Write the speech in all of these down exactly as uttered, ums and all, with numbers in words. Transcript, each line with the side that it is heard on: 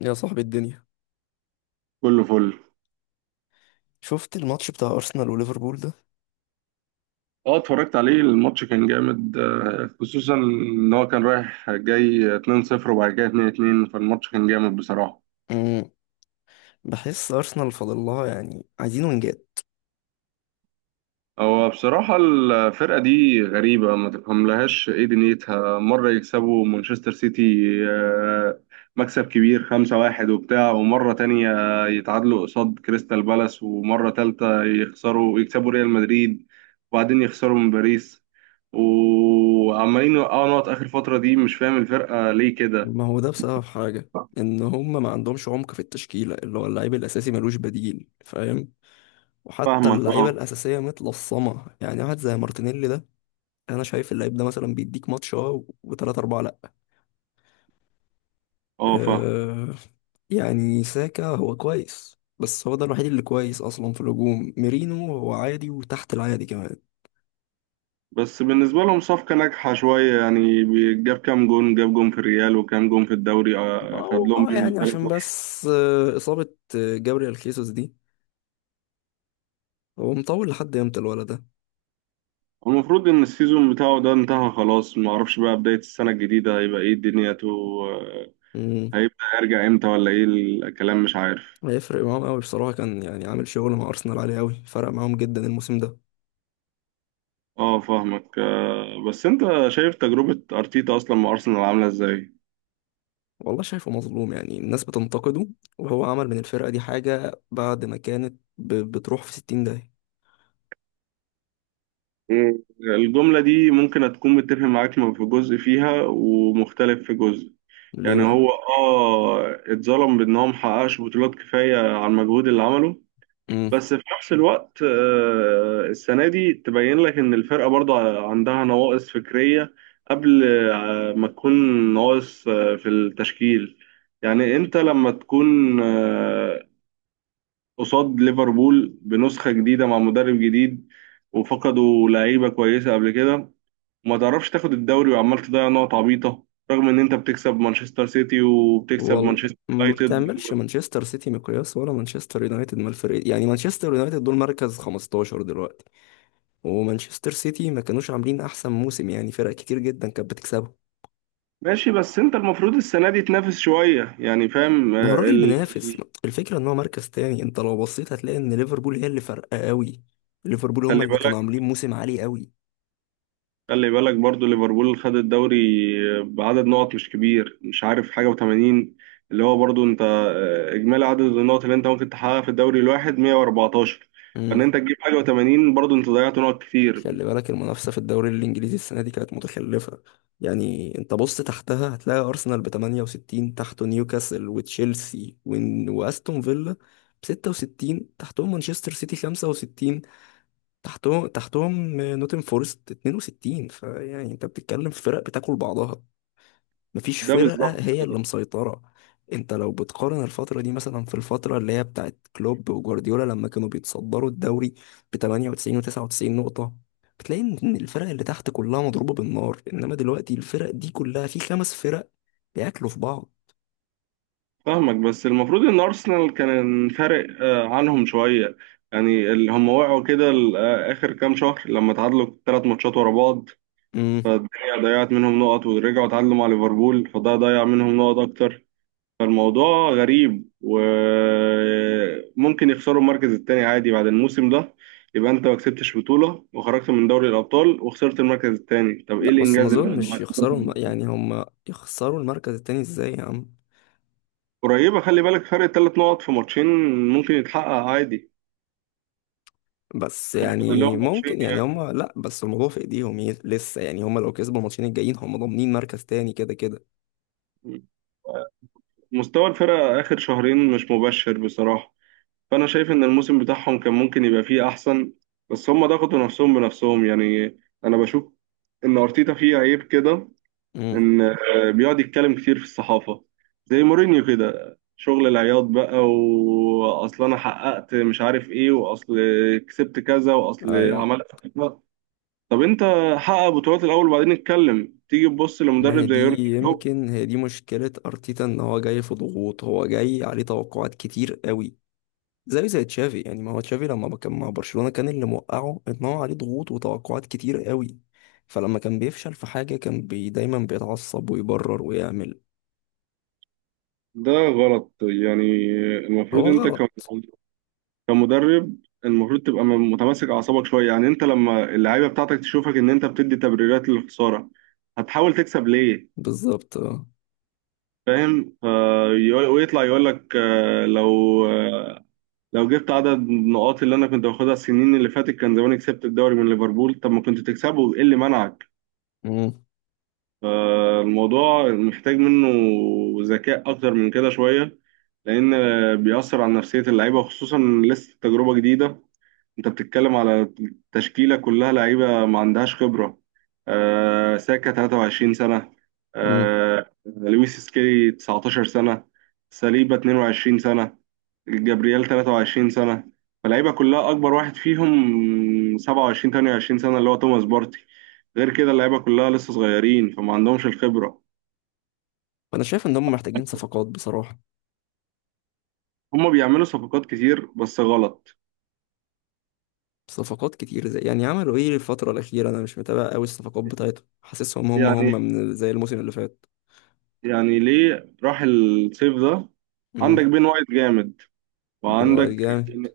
left: يا صاحبي الدنيا،
right: كله فل
left: شفت الماتش بتاع أرسنال وليفربول ده؟
right: اه، اتفرجت عليه الماتش كان جامد آه، خصوصا ان هو كان رايح جاي اتنين صفر وبعد كده اتنين اتنين فالماتش كان جامد بصراحة.
left: مم. بحس أرسنال فاضل لها، يعني عايزين وينجات.
right: هو بصراحة الفرقة دي غريبة ما تفهملهاش ايه دنيتها مرة يكسبوا مانشستر سيتي آه، مكسب كبير خمسة واحد وبتاع ومرة تانية يتعادلوا قصاد كريستال بالاس ومرة تالتة يخسروا يكسبوا ريال مدريد وبعدين يخسروا من باريس وعمالين يوقعوا نقط آخر فترة دي مش فاهم الفرقة ليه كده.
left: ما هو ده بسبب حاجة، إن هم ما عندهمش عمق في التشكيلة، اللي هو اللعيب الأساسي ملوش بديل فاهم. وحتى
right: فاهمك
left: اللعيبة
right: اه.
left: الأساسية متلصمة، يعني واحد زي مارتينيلي ده أنا شايف اللعيب ده مثلا بيديك ماتش اه وتلاتة أربعة لأ.
right: اه فاهم.
left: أه، يعني ساكا هو كويس، بس هو ده الوحيد اللي كويس أصلا في الهجوم. ميرينو هو عادي وتحت العادي كمان.
right: بس بالنسبة لهم صفقة ناجحة شوية يعني بي- جاب كام جون جاب جون في الريال وكام جون في الدوري آه، خد
left: اه،
right: لهم
left: آه،
right: بيه من
left: يعني
right: فريق
left: عشان
right: واحد.
left: بس آه، إصابة آه، جابريال خيسوس دي، هو مطول لحد امتى الولد ده؟
right: المفروض إن السيزون بتاعه ده انتهى خلاص ما أعرفش بقى بداية السنة الجديدة هيبقى إيه دنيته آه،
left: مم.
right: هيبدأ يرجع إمتى ولا إيه الكلام مش عارف.
left: هيفرق معاهم قوي بصراحة، كان يعني عامل شغل مع أرسنال عالي قوي، فرق معاهم جدا الموسم ده.
right: أه فاهمك آه، بس أنت شايف تجربة أرتيتا أصلا مع أرسنال عاملة إزاي؟
left: والله شايفه مظلوم، يعني الناس بتنتقده، وهو عمل من الفرقة دي حاجة بعد ما كانت ب- بتروح في ستين داهية.
right: مم. الجملة دي ممكن هتكون متفق معاك في جزء فيها ومختلف في جزء.
left: ليه
right: يعني
left: بقى؟
right: هو اه اتظلم بان هو محققش بطولات كفايه على المجهود اللي عمله.
left: مم.
right: بس في نفس الوقت آه، السنه دي تبين لك ان الفرقه برضه عندها نواقص فكريه قبل آه، ما تكون نواقص آه، في التشكيل. يعني انت لما تكون آه، قصاد ليفربول بنسخه جديده مع مدرب جديد وفقدوا لعيبه كويسه قبل كده وما تعرفش تاخد الدوري وعمال تضيع نقط عبيطة رغم ان انت بتكسب مانشستر سيتي وبتكسب
left: والله
right: مانشستر
left: ما
right: يونايتد.
left: تعملش
right: و-
left: مانشستر سيتي مقياس ولا مانشستر يونايتد من الفريق، يعني مانشستر يونايتد دول مركز خمسة عشر دلوقتي، ومانشستر سيتي ما كانوش عاملين احسن موسم، يعني فرق كتير جدا كانت بتكسبه.
right: ماشي بس انت المفروض السنة دي تنافس شوية يعني فاهم.
left: ما هو
right: آه،
left: الراجل
right: ال...
left: منافس، الفكره ان هو مركز تاني. انت لو بصيت هتلاقي ان ليفربول هي اللي فارقه قوي، ليفربول هم
right: خلي
left: اللي كانوا
right: بالك
left: عاملين موسم عالي قوي.
right: خلي بالك برضو ليفربول خد الدوري آه، بعدد نقط مش كبير مش عارف حاجة و80. اللي هو برضو انت آه، اجمالي عدد النقط اللي انت ممكن تحققها في الدوري الواحد مية واربعتاشر فان
left: امم،
right: انت تجيب حاجة و80 برضو انت ضيعت نقط كتير.
left: خلي بالك المنافسه في الدوري الانجليزي السنه دي كانت متخلفه. يعني انت بص تحتها هتلاقي ارسنال ب تمانية وستين، تحته نيوكاسل وتشيلسي ون- واستون فيلا ب ستة وستين، تحتهم مانشستر سيتي خمسة وستين، تحتهم تحتهم نوتن فورست اتنين وستين، فيعني انت بتتكلم في فرق بتاكل بعضها، مفيش
right: ده
left: فرقة
right: بالظبط.
left: هي اللي مسيطرة. انت لو بتقارن الفترة دي مثلا في الفترة اللي هي بتاعت كلوب وجوارديولا لما كانوا بيتصدروا الدوري ب تمانية وتسعين و99 نقطة، بتلاقي ان الفرق اللي تحت كلها مضروبة بالنار، انما دلوقتي الفرق دي كلها في خمس فرق بياكلوا في بعض.
right: فاهمك بس المفروض ان ارسنال كان فارق آه، عنهم شويه يعني اللي هم وقعوا كده ال- آه، اخر كام شهر لما تعادلوا ثلاث ماتشات ورا بعض.
left: امم.
right: فالدنيا ضيعت منهم نقط ورجعوا تعادلوا مع ليفربول فده ضيع منهم نقط اكتر. فالموضوع غريب وممكن يخسروا المركز التاني عادي بعد الموسم ده. يبقى انت ما كسبتش بطوله وخرجت من دوري الابطال وخسرت المركز التاني طب ايه
left: لا بس ما
right: الانجاز اللي
left: اظنش يخسروا الم- يعني هم يخسروا المركز التاني ازاي يا عم؟
right: قريبه. خلي بالك فرق ثلاث نقط في ماتشين ممكن يتحقق عادي.
left: بس
right: اللي
left: يعني
right: هم ماتشين
left: ممكن، يعني
right: يعني
left: هم لا، بس الموضوع في ايديهم، ي- لسه يعني هم لو كسبوا الماتشين الجايين هم ضامنين مركز تاني كده كده.
right: مستوى الفرقة آخر شهرين مش مبشر بصراحة. فأنا شايف إن الموسم بتاعهم كان ممكن يبقى فيه أحسن بس هم ضغطوا نفسهم بنفسهم يعني. أنا بشوف إن أرتيتا فيه عيب كده
left: امم.
right: إن آه، بيقعد يتكلم كتير في الصحافة زي مورينيو كده شغل العياط بقى وأصل أنا حققت مش عارف إيه وأصل كسبت كذا وأصل
left: ايوه.
right: عملت كذا. طب أنت حقق بطولات الأول وبعدين اتكلم تيجي تبص
left: ما هي
right: لمدرب زي
left: دي،
right: يورجن كلوب.
left: يمكن هي دي مشكلة ارتيتا، ان هو جاي في ضغوط، هو جاي عليه توقعات كتير قوي. زي زي تشافي يعني، ما هو تشافي لما كان مع برشلونة كان اللي موقعه ان هو عليه ضغوط وتوقعات كتير قوي، فلما كان بيفشل في حاجة كان بي دايما بيتعصب ويبرر ويعمل.
right: ده غلط يعني. المفروض
left: هو
right: انت
left: غلط.
right: كم- كمدرب المفروض تبقى م- متماسك اعصابك شويه يعني انت لما اللعيبه بتاعتك تشوفك ان انت بتدي تبريرات للخساره هتحاول تكسب ليه.
left: بالظبط اه.
right: فاهم. فيقول- ويطلع يقول لك آه، لو آه، لو جبت عدد النقاط اللي انا كنت باخدها السنين اللي فاتت كان زماني كسبت الدوري من ليفربول. طب ما كنت تكسبه ايه اللي منعك؟ فالموضوع محتاج منه ذكاء أكتر من كده شوية لأن بيأثر على نفسية اللعيبة وخصوصا لسه تجربة جديدة. أنت بتتكلم على تشكيلة كلها لعيبة ما عندهاش خبرة. آه ساكا تلاتة وعشرين سنة
left: امم.
right: آه لويس سكيلي تسعتاشر سنة ساليبا اتنين وعشرين سنة جابرييل تلاتة وعشرين سنة. فاللعيبة كلها أكبر واحد فيهم سبعة وعشرين ثمانية وعشرين سنة اللي هو توماس بارتي. غير كده اللعيبة كلها لسه صغيرين فما عندهمش الخبرة.
left: انا شايف ان هم محتاجين صفقات بصراحه.
right: هما بيعملوا صفقات كتير بس غلط.
left: صفقات كتير، زي يعني عملوا ايه الفتره الاخيره؟ انا مش متابع قوي الصفقات بتاعتهم، حاسسهم هم
right: يعني
left: هم من زي الموسم اللي فات.
right: يعني ليه راح الصيف ده؟ عندك
left: امم.
right: بين وايت جامد
left: بن وايت
right: وعندك
left: جامد.
right: زين-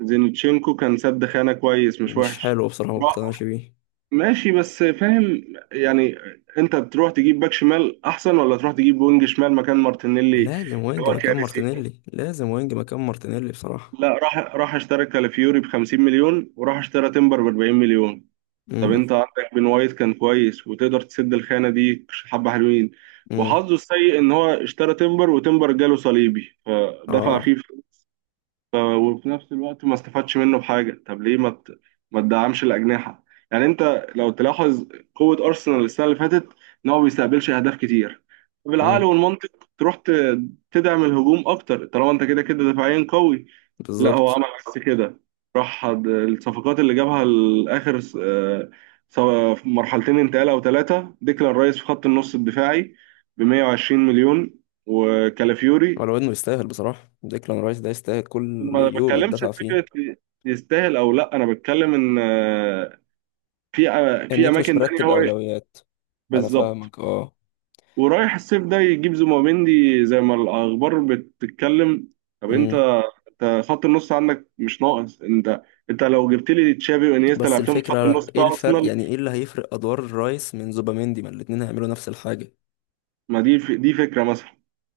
right: زينتشينكو كان سد خانة كويس مش
left: مش
right: وحش.
left: حلو بصراحه، ما اقتنعش بيه.
right: ماشي بس فاهم. يعني انت تروح تجيب باك شمال احسن ولا تروح تجيب وينج شمال مكان مارتينيلي اللي
left: لازم وينج
right: هو
left: مكان
right: كارثي؟
left: مارتينيلي، لازم وينج مكان مارتينيلي بصراحه.
right: لا راح راح اشترى كالافيوري ب خمسين مليون وراح اشترى تمبر ب اربعين مليون. طب
left: امم.
right: انت عندك بن وايت كان كويس وتقدر تسد الخانه دي حبه حلوين.
left: امم.
right: وحظه السيء ان هو اشترى تمبر وتمبر جاله صليبي فدفع
left: اه.
right: فيه وفي نفس الوقت ما استفادش منه بحاجة. طب ليه ما ت- ما تدعمش الأجنحة؟ يعني أنت لو تلاحظ قوة أرسنال السنة اللي فاتت إن هو ما بيستقبلش أهداف كتير. بالعقل
left: امم.
right: والمنطق تروح ت- تدعم الهجوم أكتر طالما أنت كده كده دفاعيا قوي. لا هو
left: بالظبط.
right: عمل بس كده. راح د- الصفقات اللي جابها لآخر س- آه، سواء في مرحلتين انتقال أو ثلاثة، ديكلان رايس في خط النص الدفاعي ب مية وعشرين مليون وكالافيوري.
left: ولو انه يستاهل بصراحه، ديكلان رايس ده يستاهل كل
right: ما
left: يورو
right: بتكلمش في
left: يتدفع فيه.
right: فكره يستاهل او لا، انا بتكلم ان آه، في آه،
left: ان
right: في
left: انت مش
right: اماكن تانية
left: مرتب
right: هو
left: اولويات. انا
right: بالظبط.
left: فاهمك اه.
right: ورايح الصيف ده يجيب زومبيندي زي ما الاخبار بتتكلم. طب انت
left: امم.
right: انت خط النص عندك مش ناقص. انت انت لو جبت لي تشافي وانيستا
left: بس
right: لعبتهم في خط
left: الفكرة
right: النص
left: ايه
right: بتاع
left: الفرق،
right: ارسنال.
left: يعني ايه اللي هيفرق ادوار الرايس من زوباميندي، ما الاتنين هيعملوا نفس الحاجة.
right: ما دي ف- دي فكره مثلا.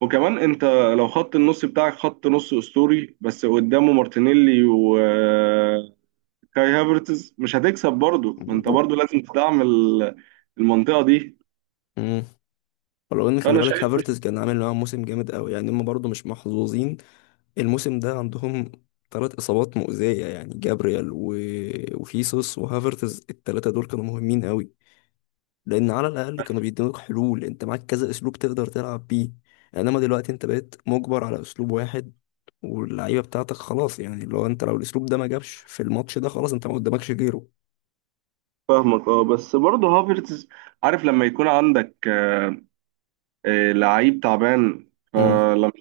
right: وكمان انت لو خط النص بتاعك خط نص اسطوري بس قدامه مارتينيلي و كاي هافرتز مش هتكسب برضه، ما انت
left: بالظبط.
right: برضه لازم تدعم ال- المنطقه دي.
left: مم. ولو ان خلي
right: فانا
left: بالك
right: شايف.
left: هافرتز كان عامل معاهم موسم جامد قوي، يعني هم برضو مش محظوظين الموسم ده. عندهم ثلاث اصابات مؤذية، يعني جابريال و... وخيسوس وهافرتز، الثلاثة دول كانوا مهمين قوي، لان على الاقل كانوا بيدوك حلول. انت معاك كذا اسلوب تقدر تلعب بيه، انما دلوقتي انت بقيت مجبر على اسلوب واحد، واللعيبه بتاعتك خلاص، يعني لو انت لو الاسلوب ده ما جابش في الماتش ده خلاص انت ما قدامكش غيره.
right: فاهمك اه. بس برضه هافرتز، عارف لما يكون عندك آه، آه، لعيب تعبان
left: امم.
right: فلما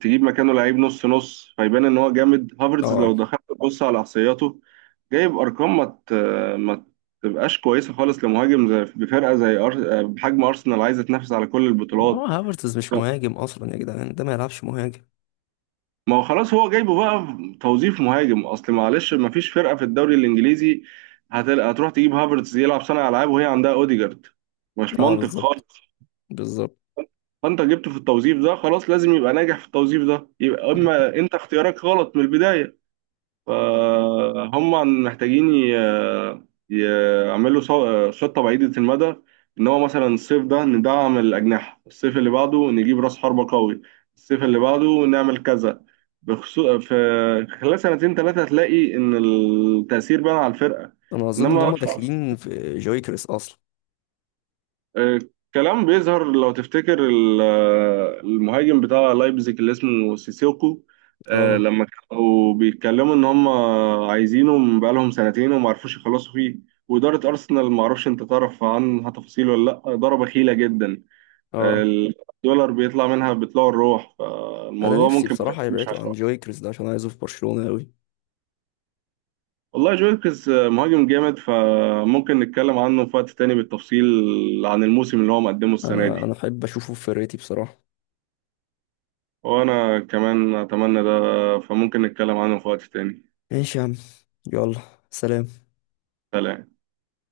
right: تجيب مكانه لعيب نص نص فيبان ان هو جامد. هافرتز
left: اه،
right: لو دخلت تبص على احصائياته جايب ارقام ما ت- ما تبقاش كويسه خالص لمهاجم زي بفرقه زي أر... آه، بحجم ارسنال عايزه تنافس على كل
left: هو
right: البطولات.
left: هافرتز مش مهاجم اصلا يا جدعان، ده ما يلعبش مهاجم.
right: ما هو خلاص هو جايبه بقى في توظيف مهاجم، اصل معلش ما فيش فرقه في الدوري الانجليزي هتل... هتروح تجيب هافرتز يلعب صانع العاب وهي عندها اوديجارد. مش
left: اه
right: منطق
left: بالظبط.
right: خالص.
left: بالظبط.
right: فانت جبته في التوظيف ده، خلاص لازم يبقى ناجح في التوظيف ده يبقى.
left: مم.
right: اما انت اختيارك غلط من البدايه. فهم محتاجين ي- يعملوا صو- خطة بعيدة المدى. إن هو مثلا الصيف ده ندعم الأجنحة، الصيف اللي بعده نجيب رأس حربة قوي، الصيف اللي بعده نعمل كذا. بخصوص في خلال سنتين ثلاثة هتلاقي إن التأثير بان على الفرقة.
left: انا اظن ان
right: إنما
left: هم داخلين في جويكريس اصلا.
right: آه، كلام بيظهر لو تفتكر ال- آه، المهاجم بتاع لايبزيج اللي اسمه سيسيوكو، آه،
left: اه.
right: لما كانوا بيتكلموا ان هم عايزينه من بقالهم سنتين وما عرفوش يخلصوا فيه. وإدارة أرسنال ما اعرفش انت تعرف عنها تفاصيل ولا لأ، إدارة بخيلة جدا،
left: اه.
right: الدولار بيطلع منها بيطلع الروح
left: انا
right: فالموضوع
left: نفسي
right: ممكن ما
left: بصراحه
right: يكونش
left: يبعدوا عن
right: عشرة.
left: جويكريس ده عشان عايزه في برشلونه قوي.
right: والله جويلكس آه، مهاجم جامد فممكن نتكلم عنه في وقت تاني بالتفصيل عن الموسم اللي هو مقدمه السنة
left: انا انا
right: دي.
left: احب اشوفه في فرقتي بصراحه.
right: وأنا كمان أتمنى ده. فممكن نتكلم عنه في وقت تاني.
left: ماشي يا عم. يلا. سلام.
right: سلام.